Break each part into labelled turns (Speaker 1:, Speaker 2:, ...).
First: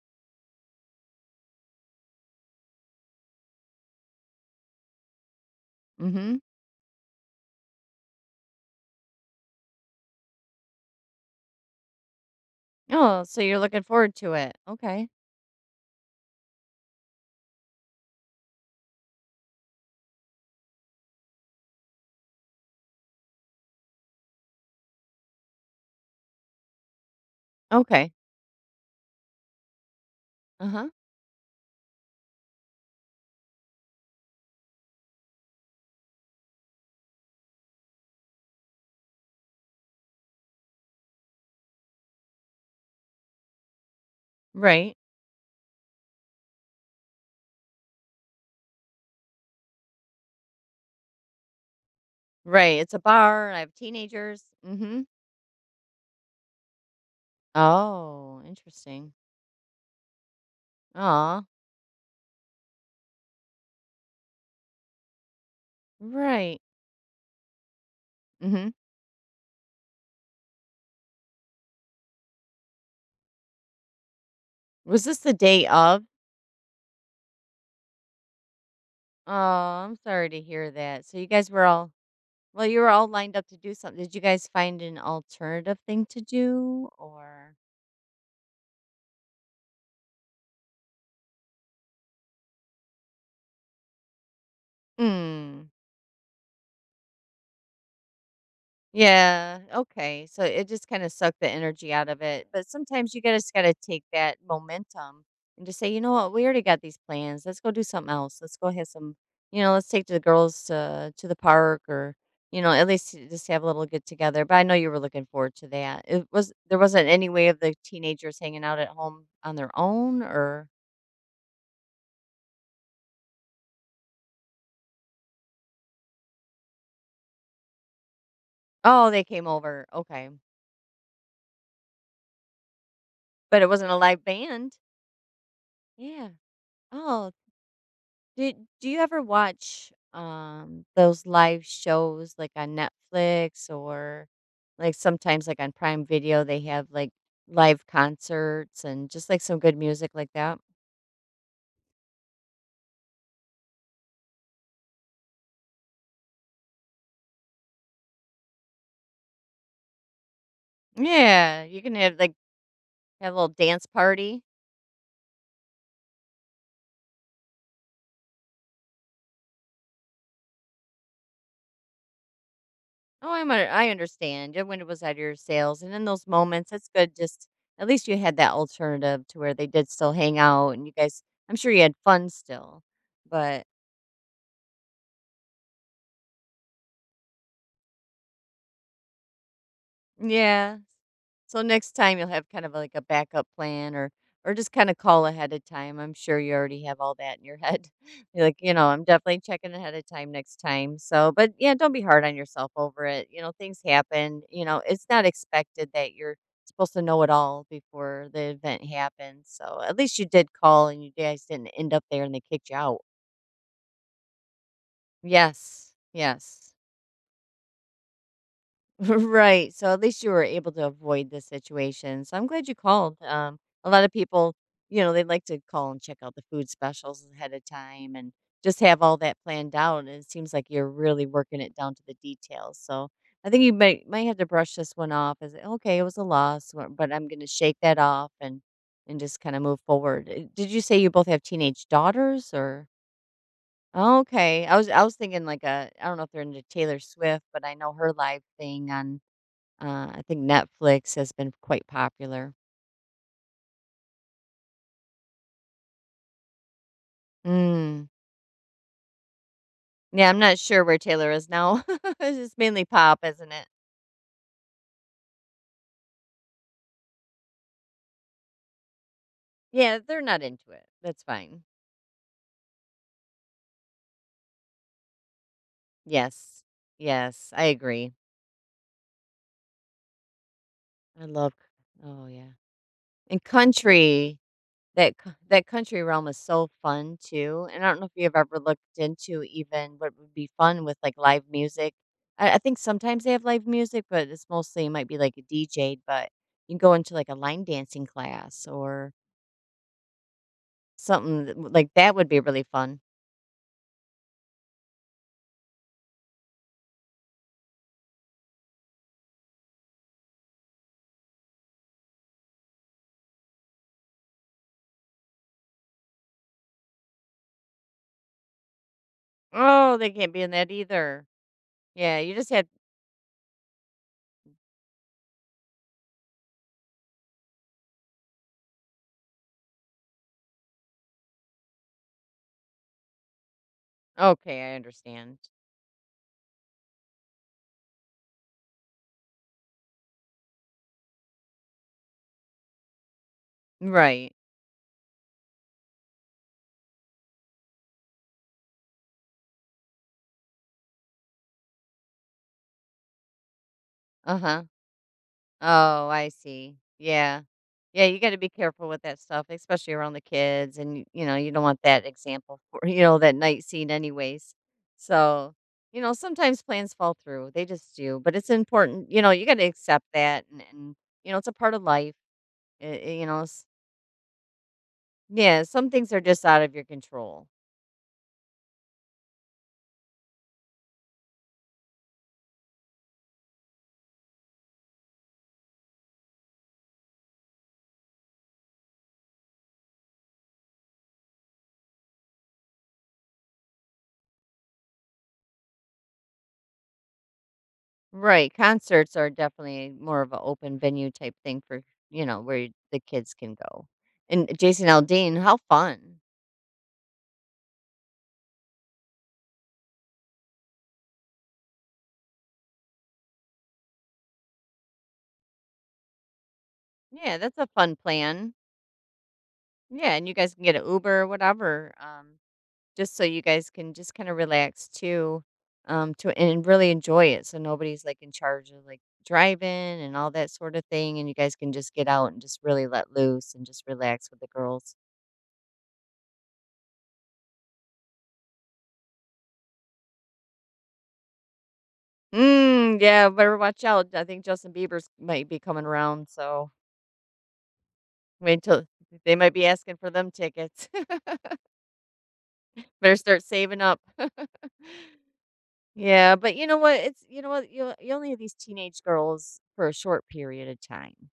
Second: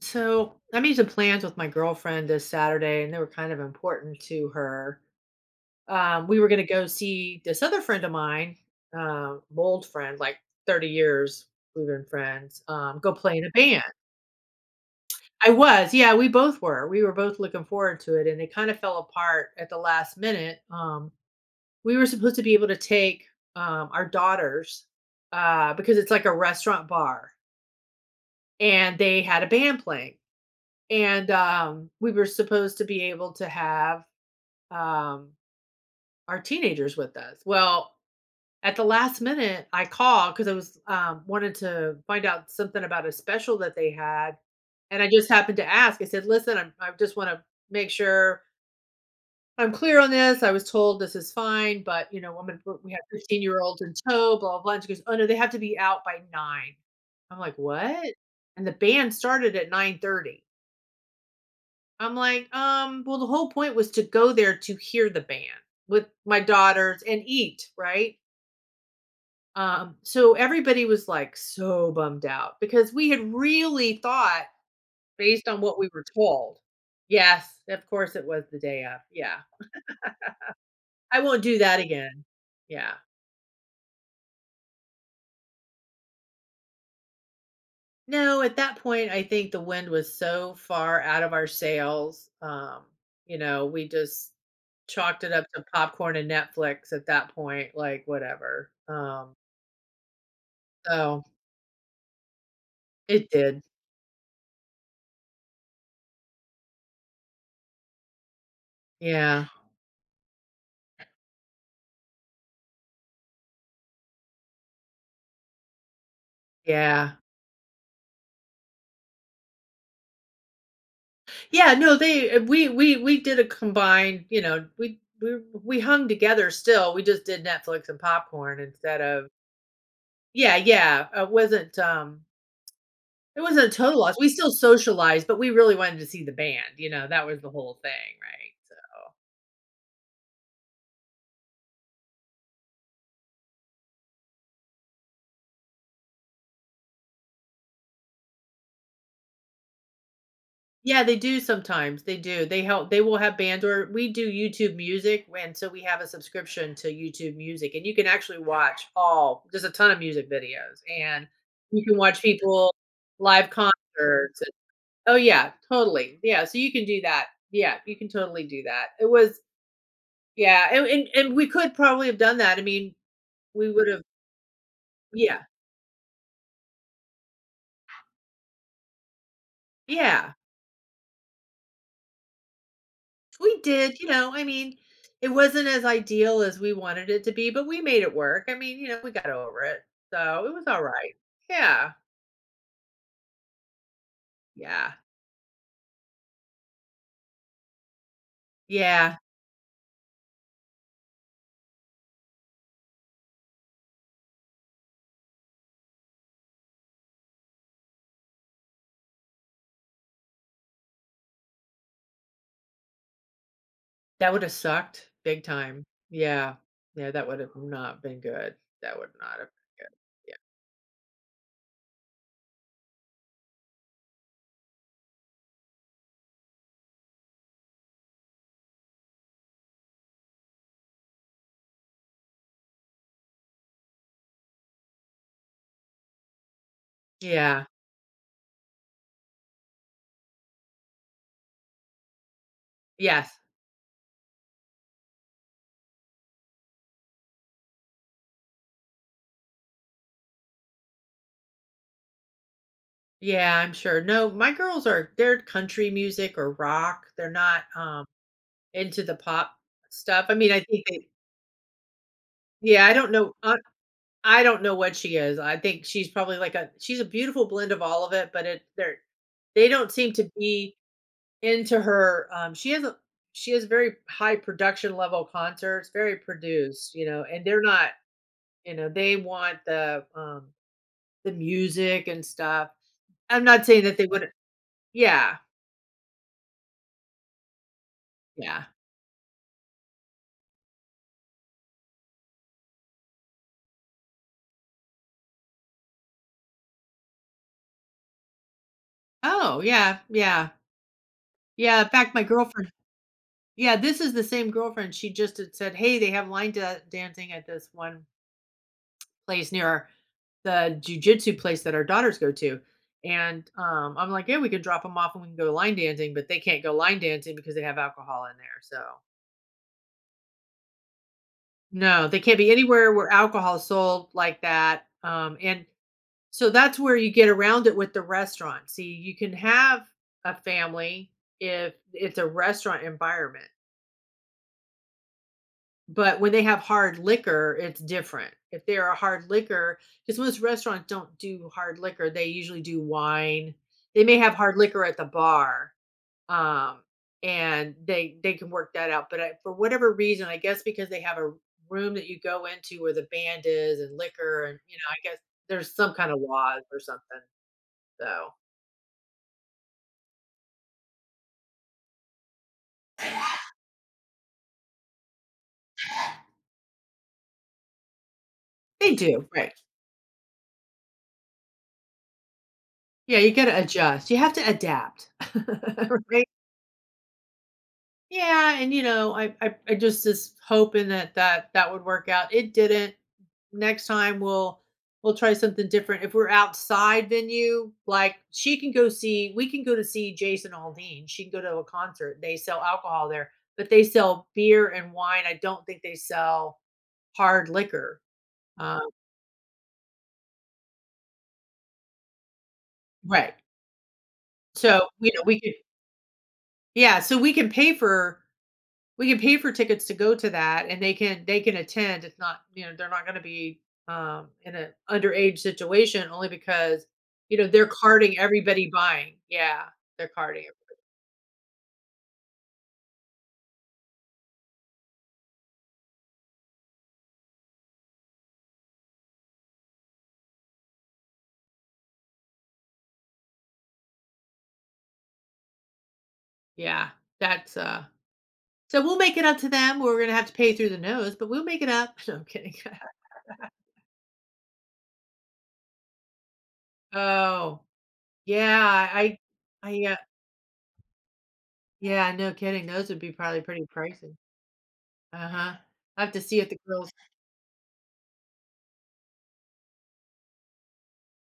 Speaker 1: So I made some plans with my girlfriend this Saturday, and they were kind of important to her. We
Speaker 2: Mhm.
Speaker 1: were going to go see this other friend of mine, old friend, like 30 years we've been friends, go
Speaker 2: Oh,
Speaker 1: play
Speaker 2: so
Speaker 1: in a
Speaker 2: you're
Speaker 1: band.
Speaker 2: looking forward to it. Okay.
Speaker 1: I was, yeah, we both were. We were both looking forward to it, and it kind of fell apart at the last minute. We were supposed to be able to take our daughters because it's like a restaurant bar,
Speaker 2: Okay.
Speaker 1: and they had a band playing
Speaker 2: Uh-huh.
Speaker 1: and we were supposed to be able to have um, our teenagers with us. Well, at the last minute, I called because I was wanted to find out something about a special that they had,
Speaker 2: Right.
Speaker 1: and I just happened to ask. I said, "Listen, I just want to make sure I'm clear on this. I was told this is fine, but I'm gonna,
Speaker 2: Right.
Speaker 1: we
Speaker 2: It's a
Speaker 1: have 15
Speaker 2: bar.
Speaker 1: year
Speaker 2: I have
Speaker 1: olds in tow,
Speaker 2: teenagers.
Speaker 1: blah blah." blah." And she goes,
Speaker 2: Mhm.
Speaker 1: "Oh no, they have to be out by nine." I'm like, "What?"
Speaker 2: Oh,
Speaker 1: And the band
Speaker 2: interesting.
Speaker 1: started at 9:30.
Speaker 2: Aw.
Speaker 1: I'm like, well, the whole point was to go there to hear the band with my
Speaker 2: Right.
Speaker 1: daughters and eat, right?
Speaker 2: Mhm.
Speaker 1: So everybody was like so bummed out because we had really thought,
Speaker 2: Was this the
Speaker 1: based on
Speaker 2: day
Speaker 1: what we were
Speaker 2: of?
Speaker 1: told. Yes, of course it was the day of.
Speaker 2: Oh,
Speaker 1: Yeah.
Speaker 2: I'm sorry to hear that. So
Speaker 1: I
Speaker 2: you
Speaker 1: won't
Speaker 2: guys
Speaker 1: do
Speaker 2: were
Speaker 1: that
Speaker 2: all
Speaker 1: again.
Speaker 2: well, you were
Speaker 1: Yeah.
Speaker 2: all lined up to do something. Did you guys find an alternative thing to do or?
Speaker 1: No, at that point, I think the wind was so far out of our sails. We just chalked it up to
Speaker 2: Mm.
Speaker 1: popcorn and Netflix at that point, like whatever.
Speaker 2: Yeah, okay, so it just kinda
Speaker 1: So,
Speaker 2: sucked the energy out of it, but sometimes you
Speaker 1: it
Speaker 2: gotta just
Speaker 1: did.
Speaker 2: gotta take that momentum and just say, "You know what? We already got these plans, let's go do something else, let's go have some",
Speaker 1: Yeah,
Speaker 2: "Let's take the girls to the park," or, at least to just have a little get together, but I know you were looking forward to that. It was there wasn't
Speaker 1: yeah.
Speaker 2: any way of the teenagers hanging out at home on their own, or
Speaker 1: Yeah, no, they we did a combined, you know, we hung together still, we just did Netflix and popcorn instead
Speaker 2: oh, they
Speaker 1: of.
Speaker 2: came over, okay,
Speaker 1: Yeah, yeah, it
Speaker 2: but
Speaker 1: wasn't
Speaker 2: it
Speaker 1: a
Speaker 2: wasn't a
Speaker 1: total loss,
Speaker 2: live
Speaker 1: we still
Speaker 2: band?
Speaker 1: socialized, but we really wanted to see the
Speaker 2: Yeah.
Speaker 1: band, you know, that
Speaker 2: Oh,
Speaker 1: was the whole thing, right?
Speaker 2: Do
Speaker 1: So
Speaker 2: do you ever watch, those live shows, like, on Netflix, or like, sometimes, like, on Prime Video, they have, like, live concerts and just, like, some good music like that?
Speaker 1: yeah, they do sometimes, they do. They will have bands or we do YouTube Music, and so we have a subscription to YouTube Music, and you can actually watch all there's a ton of music videos, and
Speaker 2: Yeah, you
Speaker 1: you
Speaker 2: can
Speaker 1: can
Speaker 2: have,
Speaker 1: watch
Speaker 2: like,
Speaker 1: people
Speaker 2: have a little
Speaker 1: live
Speaker 2: dance
Speaker 1: concerts
Speaker 2: party.
Speaker 1: and oh, yeah, totally. Yeah, so you can do that. Yeah, you can totally do that. It was yeah, and we could probably have done that. I mean,
Speaker 2: Oh,
Speaker 1: we would
Speaker 2: I
Speaker 1: have.
Speaker 2: understand. Your window was out of your
Speaker 1: Yeah,
Speaker 2: sales, and in those moments, it's good just at least you had that alternative to where they did still
Speaker 1: yeah.
Speaker 2: hang out and you guys I'm sure you had fun still,
Speaker 1: We
Speaker 2: but
Speaker 1: did, you know, I mean, it wasn't as ideal as we wanted it to be, but we made it work. I mean, you know, we got over it. So it was
Speaker 2: yeah.
Speaker 1: all right.
Speaker 2: So
Speaker 1: Yeah.
Speaker 2: next time you'll have kind of like a backup plan or just kind
Speaker 1: Yeah.
Speaker 2: of call ahead of time. I'm sure you already have all that in your head. You're like, you know, I'm
Speaker 1: Yeah.
Speaker 2: definitely checking ahead of time next time. So, but yeah, don't be hard on yourself over it. You know, things happen. You know, it's not expected that you're supposed to know it all before the event happens. So, at least you did call and you guys didn't end up there and they kicked you out.
Speaker 1: That would have sucked big time.
Speaker 2: Yes.
Speaker 1: Yeah.
Speaker 2: Yes.
Speaker 1: Yeah. That would have not been good. That would not have
Speaker 2: Right.
Speaker 1: been
Speaker 2: So
Speaker 1: good.
Speaker 2: at least you were able to avoid the situation. So I'm glad you called. A lot of people, you know, they like to call and check out the food specials ahead of time and just have all that planned out. And it seems like you're really working it down to the details. So I think you might have to brush this one off as okay, it was a loss, but I'm
Speaker 1: Yeah.
Speaker 2: going to
Speaker 1: Yeah.
Speaker 2: shake that off and just kind of move forward. Did you say you both have teenage daughters or?
Speaker 1: Yes.
Speaker 2: Okay, I was thinking like a I don't know if they're into Taylor Swift, but I know her live thing on I think Netflix has been quite popular.
Speaker 1: Yeah. I'm sure. No, my girls are, they're country music or rock. They're not
Speaker 2: Mm.
Speaker 1: into the pop stuff.
Speaker 2: Yeah,
Speaker 1: I
Speaker 2: I'm
Speaker 1: mean,
Speaker 2: not
Speaker 1: I
Speaker 2: sure
Speaker 1: think
Speaker 2: where
Speaker 1: they,
Speaker 2: Taylor is now. It's just mainly
Speaker 1: yeah, I don't
Speaker 2: pop,
Speaker 1: know.
Speaker 2: isn't it?
Speaker 1: I don't know what she is. I think she's probably like a she's a beautiful blend of all of it, but it they're they don't
Speaker 2: Yeah,
Speaker 1: seem
Speaker 2: they're
Speaker 1: to
Speaker 2: not into
Speaker 1: be
Speaker 2: it. That's fine.
Speaker 1: into her. She has a she has very high production level concerts, very
Speaker 2: Yes.
Speaker 1: produced, you know, and
Speaker 2: Yes,
Speaker 1: they're
Speaker 2: I
Speaker 1: not,
Speaker 2: agree.
Speaker 1: you know, they want
Speaker 2: I
Speaker 1: the
Speaker 2: love
Speaker 1: music and
Speaker 2: oh yeah.
Speaker 1: stuff.
Speaker 2: And
Speaker 1: I'm not saying that they wouldn't.
Speaker 2: country,
Speaker 1: Yeah,
Speaker 2: that country realm is so fun too. And I don't know if you've ever
Speaker 1: yeah.
Speaker 2: looked into even what would be fun with like live music. I think sometimes they have live music, but it's mostly might be like a DJ, but you can go into like a line dancing class or
Speaker 1: Oh, yeah, yeah,
Speaker 2: something that
Speaker 1: yeah. In
Speaker 2: like,
Speaker 1: fact,
Speaker 2: that
Speaker 1: my
Speaker 2: would be really
Speaker 1: girlfriend.
Speaker 2: fun.
Speaker 1: Yeah, this is the same girlfriend. She just had said, "Hey, they have dancing at this one place near the jujitsu place that our daughters go to. And, I'm like, "Yeah, we could drop them off and we can go line dancing," but they can't go line dancing because they have alcohol in there, so
Speaker 2: Oh, they can't be in that either.
Speaker 1: no,
Speaker 2: Yeah,
Speaker 1: they
Speaker 2: you
Speaker 1: can't be
Speaker 2: just had
Speaker 1: anywhere where alcohol is sold like that, and so that's where you get around it with the restaurant. See, you can have a family if it's a restaurant environment.
Speaker 2: okay, I understand.
Speaker 1: But when they have hard liquor, it's different. If they're a hard liquor, because most restaurants don't do hard liquor, they usually do wine. They may
Speaker 2: Right.
Speaker 1: have hard liquor at the bar, um, and they can work that out, but I for whatever reason, I guess because they have a room that you go into where the band is and liquor and,
Speaker 2: Uh-huh.
Speaker 1: you know, I guess there's some
Speaker 2: Oh,
Speaker 1: kind of
Speaker 2: I
Speaker 1: laws
Speaker 2: see.
Speaker 1: or something,
Speaker 2: Yeah. Yeah, you
Speaker 1: so
Speaker 2: gotta be careful with that stuff, especially around the kids, and y you know, you don't want that example for you know, that night scene anyways. So, you know, sometimes plans fall through, they just do, but it's
Speaker 1: they
Speaker 2: important you
Speaker 1: do,
Speaker 2: know, you
Speaker 1: right.
Speaker 2: gotta accept that, and you know, it's a part of life,
Speaker 1: Yeah,
Speaker 2: you
Speaker 1: you
Speaker 2: know,
Speaker 1: gotta
Speaker 2: s
Speaker 1: adjust. You have to adapt,
Speaker 2: yeah, some things are
Speaker 1: right?
Speaker 2: just out of your control.
Speaker 1: Yeah, and you know, I just is hoping that that would work out. It didn't. Next time we'll try something different. If we're outside venue, like she can go see, we can go to see Jason Aldean. She can go to a concert. They sell alcohol there, but they sell beer and wine. I don't think they sell hard liquor.
Speaker 2: Right,
Speaker 1: Um,
Speaker 2: concerts are definitely more of an open venue type thing for, you know, where the
Speaker 1: right.
Speaker 2: kids can go. And Jason
Speaker 1: So you know, we
Speaker 2: Aldean,
Speaker 1: could
Speaker 2: how fun.
Speaker 1: yeah. So we can pay for we can pay for tickets to go to that and they can attend. It's not, you know, they're not gonna be in an underage situation only because, you
Speaker 2: Yeah,
Speaker 1: know,
Speaker 2: that's
Speaker 1: they're
Speaker 2: a fun
Speaker 1: carding
Speaker 2: plan.
Speaker 1: everybody buying. Yeah. They're
Speaker 2: Yeah, and you
Speaker 1: carding
Speaker 2: guys
Speaker 1: every
Speaker 2: can get an Uber or whatever, just so you guys can just kinda relax too, to and really enjoy it so nobody's, like, in charge of, like, driving and all that sort of thing, and you guys can just get out and just really let loose and just relax with the girls.
Speaker 1: yeah. That's so we'll make it up to them. We're gonna have to pay through the nose, but we'll make it up. No, I'm kidding.
Speaker 2: Mm, yeah, better watch out. I think Justin Bieber's might be coming around, so
Speaker 1: Oh, yeah.
Speaker 2: wait till they might be
Speaker 1: I
Speaker 2: asking
Speaker 1: yeah,
Speaker 2: for them tickets.
Speaker 1: yeah, no kidding. Those would be
Speaker 2: Better
Speaker 1: probably
Speaker 2: start
Speaker 1: pretty
Speaker 2: saving up.
Speaker 1: pricey. Uh-huh. I have to
Speaker 2: Yeah,
Speaker 1: see if
Speaker 2: but
Speaker 1: the
Speaker 2: you know
Speaker 1: girls
Speaker 2: what? It's You know what? You only have these teenage girls for a short period of time.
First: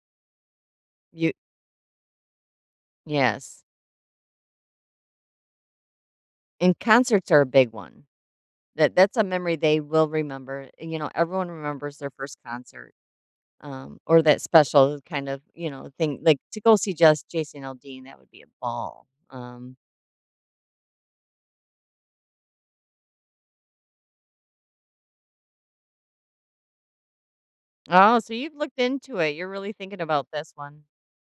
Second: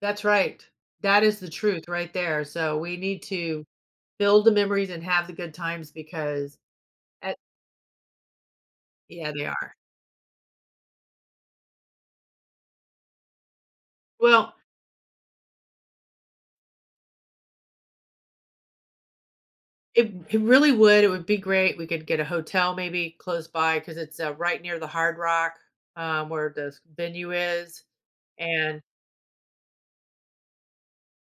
Speaker 1: that's right. That
Speaker 2: You
Speaker 1: is the truth right there. So we need to
Speaker 2: Yes,
Speaker 1: build the memories and have the good times because
Speaker 2: and concerts
Speaker 1: at
Speaker 2: are a big one. That's a
Speaker 1: yeah, they
Speaker 2: memory
Speaker 1: are.
Speaker 2: they will remember. You know, everyone remembers their first concert, or that
Speaker 1: Well,
Speaker 2: special kind of you know thing. Like to go see just Jason Aldean, that would be a ball.
Speaker 1: it really would, it would be great, we could get a hotel maybe close by because it's, right near the Hard Rock, where the venue is,
Speaker 2: Oh, so you've looked
Speaker 1: and
Speaker 2: into it. You're really thinking about this one.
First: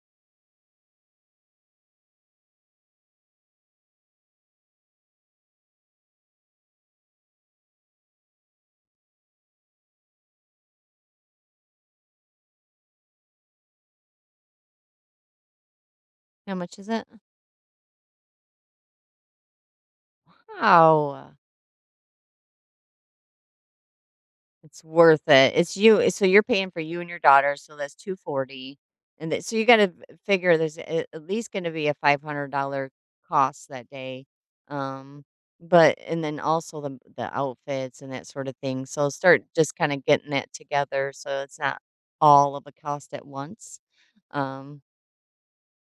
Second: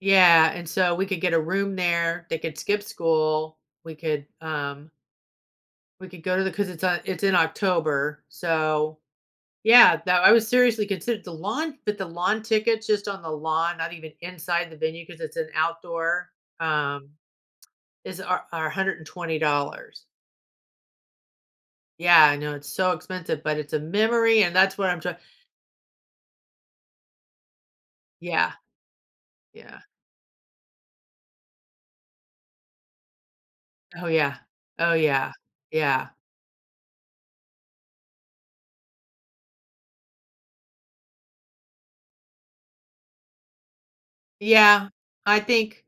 Speaker 1: yeah, and so we could get a room there, they could skip school, we could, um, we could go to the because it's in October, so yeah, that I was seriously considered the lawn but the lawn tickets just on the lawn, not even inside the venue because it's an outdoor,
Speaker 2: How much is it?
Speaker 1: um is our $120.
Speaker 2: Wow.
Speaker 1: Yeah, I know it's so expensive, but it's a memory, and that's
Speaker 2: It's
Speaker 1: what I'm trying.
Speaker 2: worth it. So you're paying for you and your daughter, so that's
Speaker 1: Yeah,
Speaker 2: 240. And that, so you
Speaker 1: yeah.
Speaker 2: gotta figure at least gonna be a $500 cost that
Speaker 1: Oh,
Speaker 2: day.
Speaker 1: yeah. Oh,
Speaker 2: Um,
Speaker 1: yeah.
Speaker 2: but
Speaker 1: Yeah.
Speaker 2: and then also the outfits and that sort of thing. So start just kind of getting that together so it's not all of a cost at once. Um,
Speaker 1: Yeah. I think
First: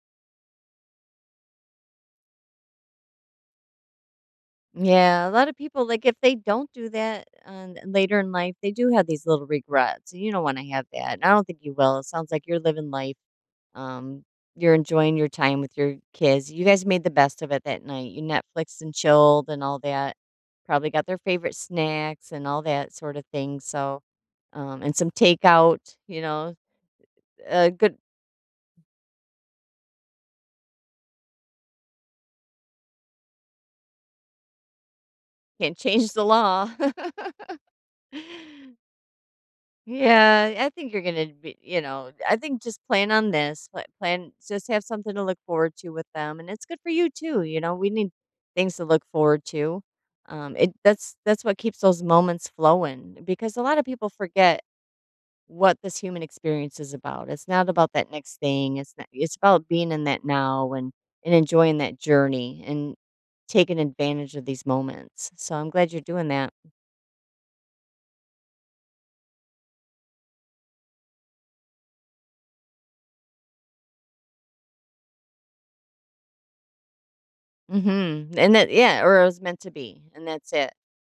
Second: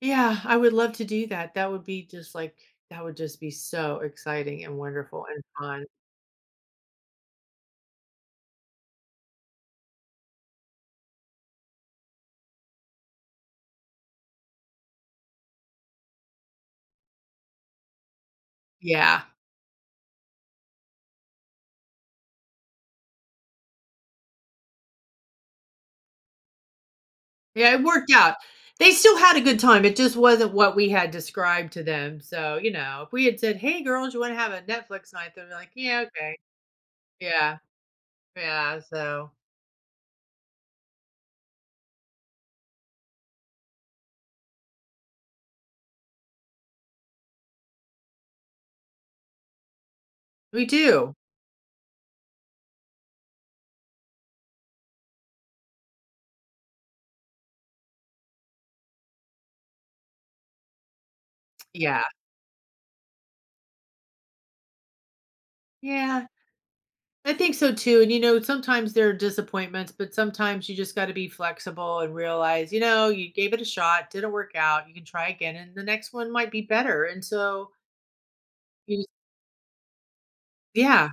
Speaker 1: yeah, I would love to do that. That would be just, like that would just be so exciting and wonderful
Speaker 2: Yeah, a
Speaker 1: and
Speaker 2: lot of
Speaker 1: fun.
Speaker 2: people like if they don't do that later in life, they do have these little regrets. And You don't want to have that. And I don't think you will. It sounds like you're living life. Um, you're enjoying your time with your kids. You guys made the best of it that night. You Netflix and
Speaker 1: Yeah.
Speaker 2: chilled and all that. Probably got their favorite snacks and all that sort of thing. So, and some takeout. You know,
Speaker 1: Yeah, it
Speaker 2: good
Speaker 1: worked out. They still had a good time, it just wasn't what we had described to them, so, you know, if we had said, "Hey, girls, you wanna have a Netflix night?" They'd be like,
Speaker 2: can't
Speaker 1: "Yeah,
Speaker 2: change the
Speaker 1: okay."
Speaker 2: law.
Speaker 1: Yeah, yeah, so
Speaker 2: Yeah, I think you're gonna be, you know, I think just plan on this. Plan, just have something to look forward to with them, and it's good for you too. You know, we need things to look forward to.
Speaker 1: we
Speaker 2: It
Speaker 1: do.
Speaker 2: that's what keeps those moments flowing because a lot of people forget what this human experience is about. It's not about that next thing. It's not. It's about being in that now and enjoying that
Speaker 1: Yeah.
Speaker 2: journey and taking advantage of these moments. So I'm glad you're
Speaker 1: Yeah.
Speaker 2: doing that.
Speaker 1: I think so too. And you know, sometimes there are disappointments, but sometimes you just got to be flexible and realize, you know, you gave it a shot, didn't work out, you can try again and the next one might be better. And so
Speaker 2: Mm-hmm. And that, yeah,
Speaker 1: you
Speaker 2: or it was meant to be, and that's it.
Speaker 1: yeah.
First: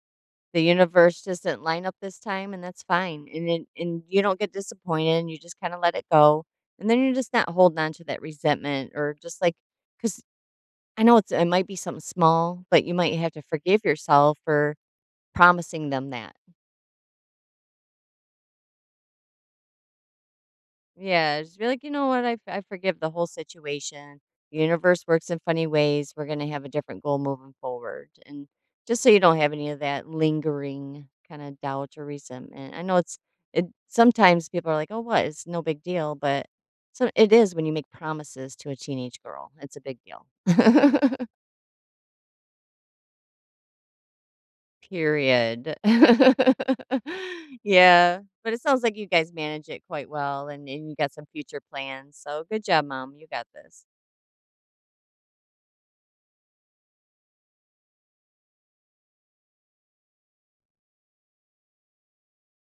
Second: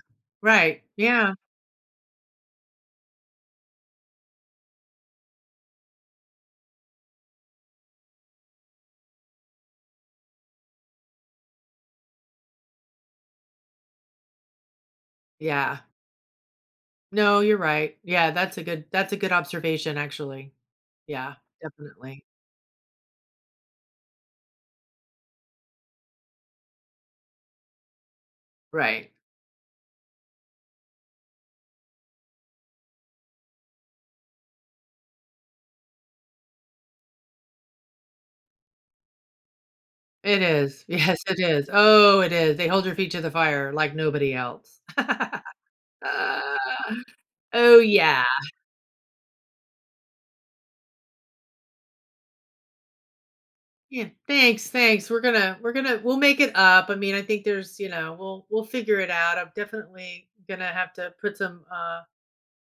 Speaker 2: The
Speaker 1: Right.
Speaker 2: universe
Speaker 1: Yeah.
Speaker 2: just didn't line up this time, and that's fine, and you don't get disappointed, and you just kinda let it go, and then you're just not holding on to that resentment or just, like, because I know it's it might be something small, but you might have to forgive yourself for
Speaker 1: Yeah.
Speaker 2: promising them that.
Speaker 1: No, you're right. Yeah, that's a good observation actually. Yeah,
Speaker 2: Yeah, just be like, "You know
Speaker 1: definitely.
Speaker 2: what? I forgive the whole situation. The universe works in funny ways. We're gonna have a different goal moving forward." And just so
Speaker 1: Right.
Speaker 2: you don't have any of that lingering kinda doubt or resentment. I know it's it sometimes people are like, "Oh, what? It's no big deal," but so it is when you make promises to a teenage girl. It's a big deal.
Speaker 1: It is. Yes, it is. Oh, it is. They hold your feet to the fire like nobody else.
Speaker 2: Period.
Speaker 1: Uh, oh
Speaker 2: Yeah,
Speaker 1: yeah.
Speaker 2: but it sounds like you guys manage it quite well, and you got some future plans, so good job, mom. You got this.
Speaker 1: Yeah, thanks. We're gonna we'll make it up. I mean, I think there's, you know, we'll figure it out. I'm definitely gonna have to put some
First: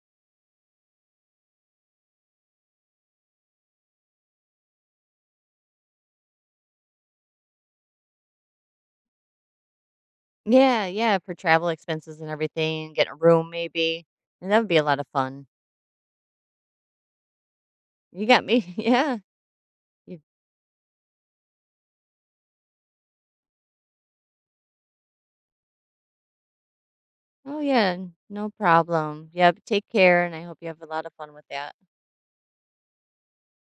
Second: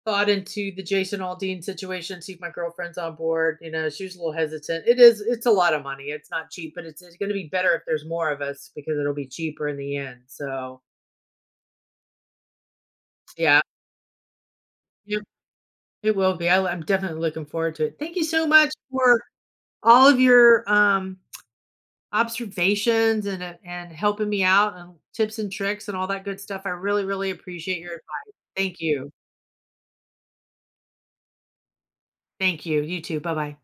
Speaker 1: thought into the Jason Aldean situation, see if my girlfriend's on board. You know, she was a little hesitant. It's a lot of money. It's not cheap, but it's gonna be better if there's more of us because it'll be cheaper in the end. So
Speaker 2: Yeah, yeah, for travel expenses and everything, get a room
Speaker 1: yeah,
Speaker 2: maybe, and that would be a lot of
Speaker 1: yep,
Speaker 2: fun.
Speaker 1: it will be. I'm definitely looking forward to it. Thank you
Speaker 2: You got
Speaker 1: so much
Speaker 2: me. Yeah.
Speaker 1: for all of
Speaker 2: You,
Speaker 1: your observations and helping me out and tips and tricks and all that good stuff. I really, really
Speaker 2: oh,
Speaker 1: appreciate your
Speaker 2: yeah,
Speaker 1: advice.
Speaker 2: no
Speaker 1: Thank you.
Speaker 2: problem. Yep, take care, and I hope you have a lot of fun with that.
Speaker 1: Thank you. You too. Bye bye.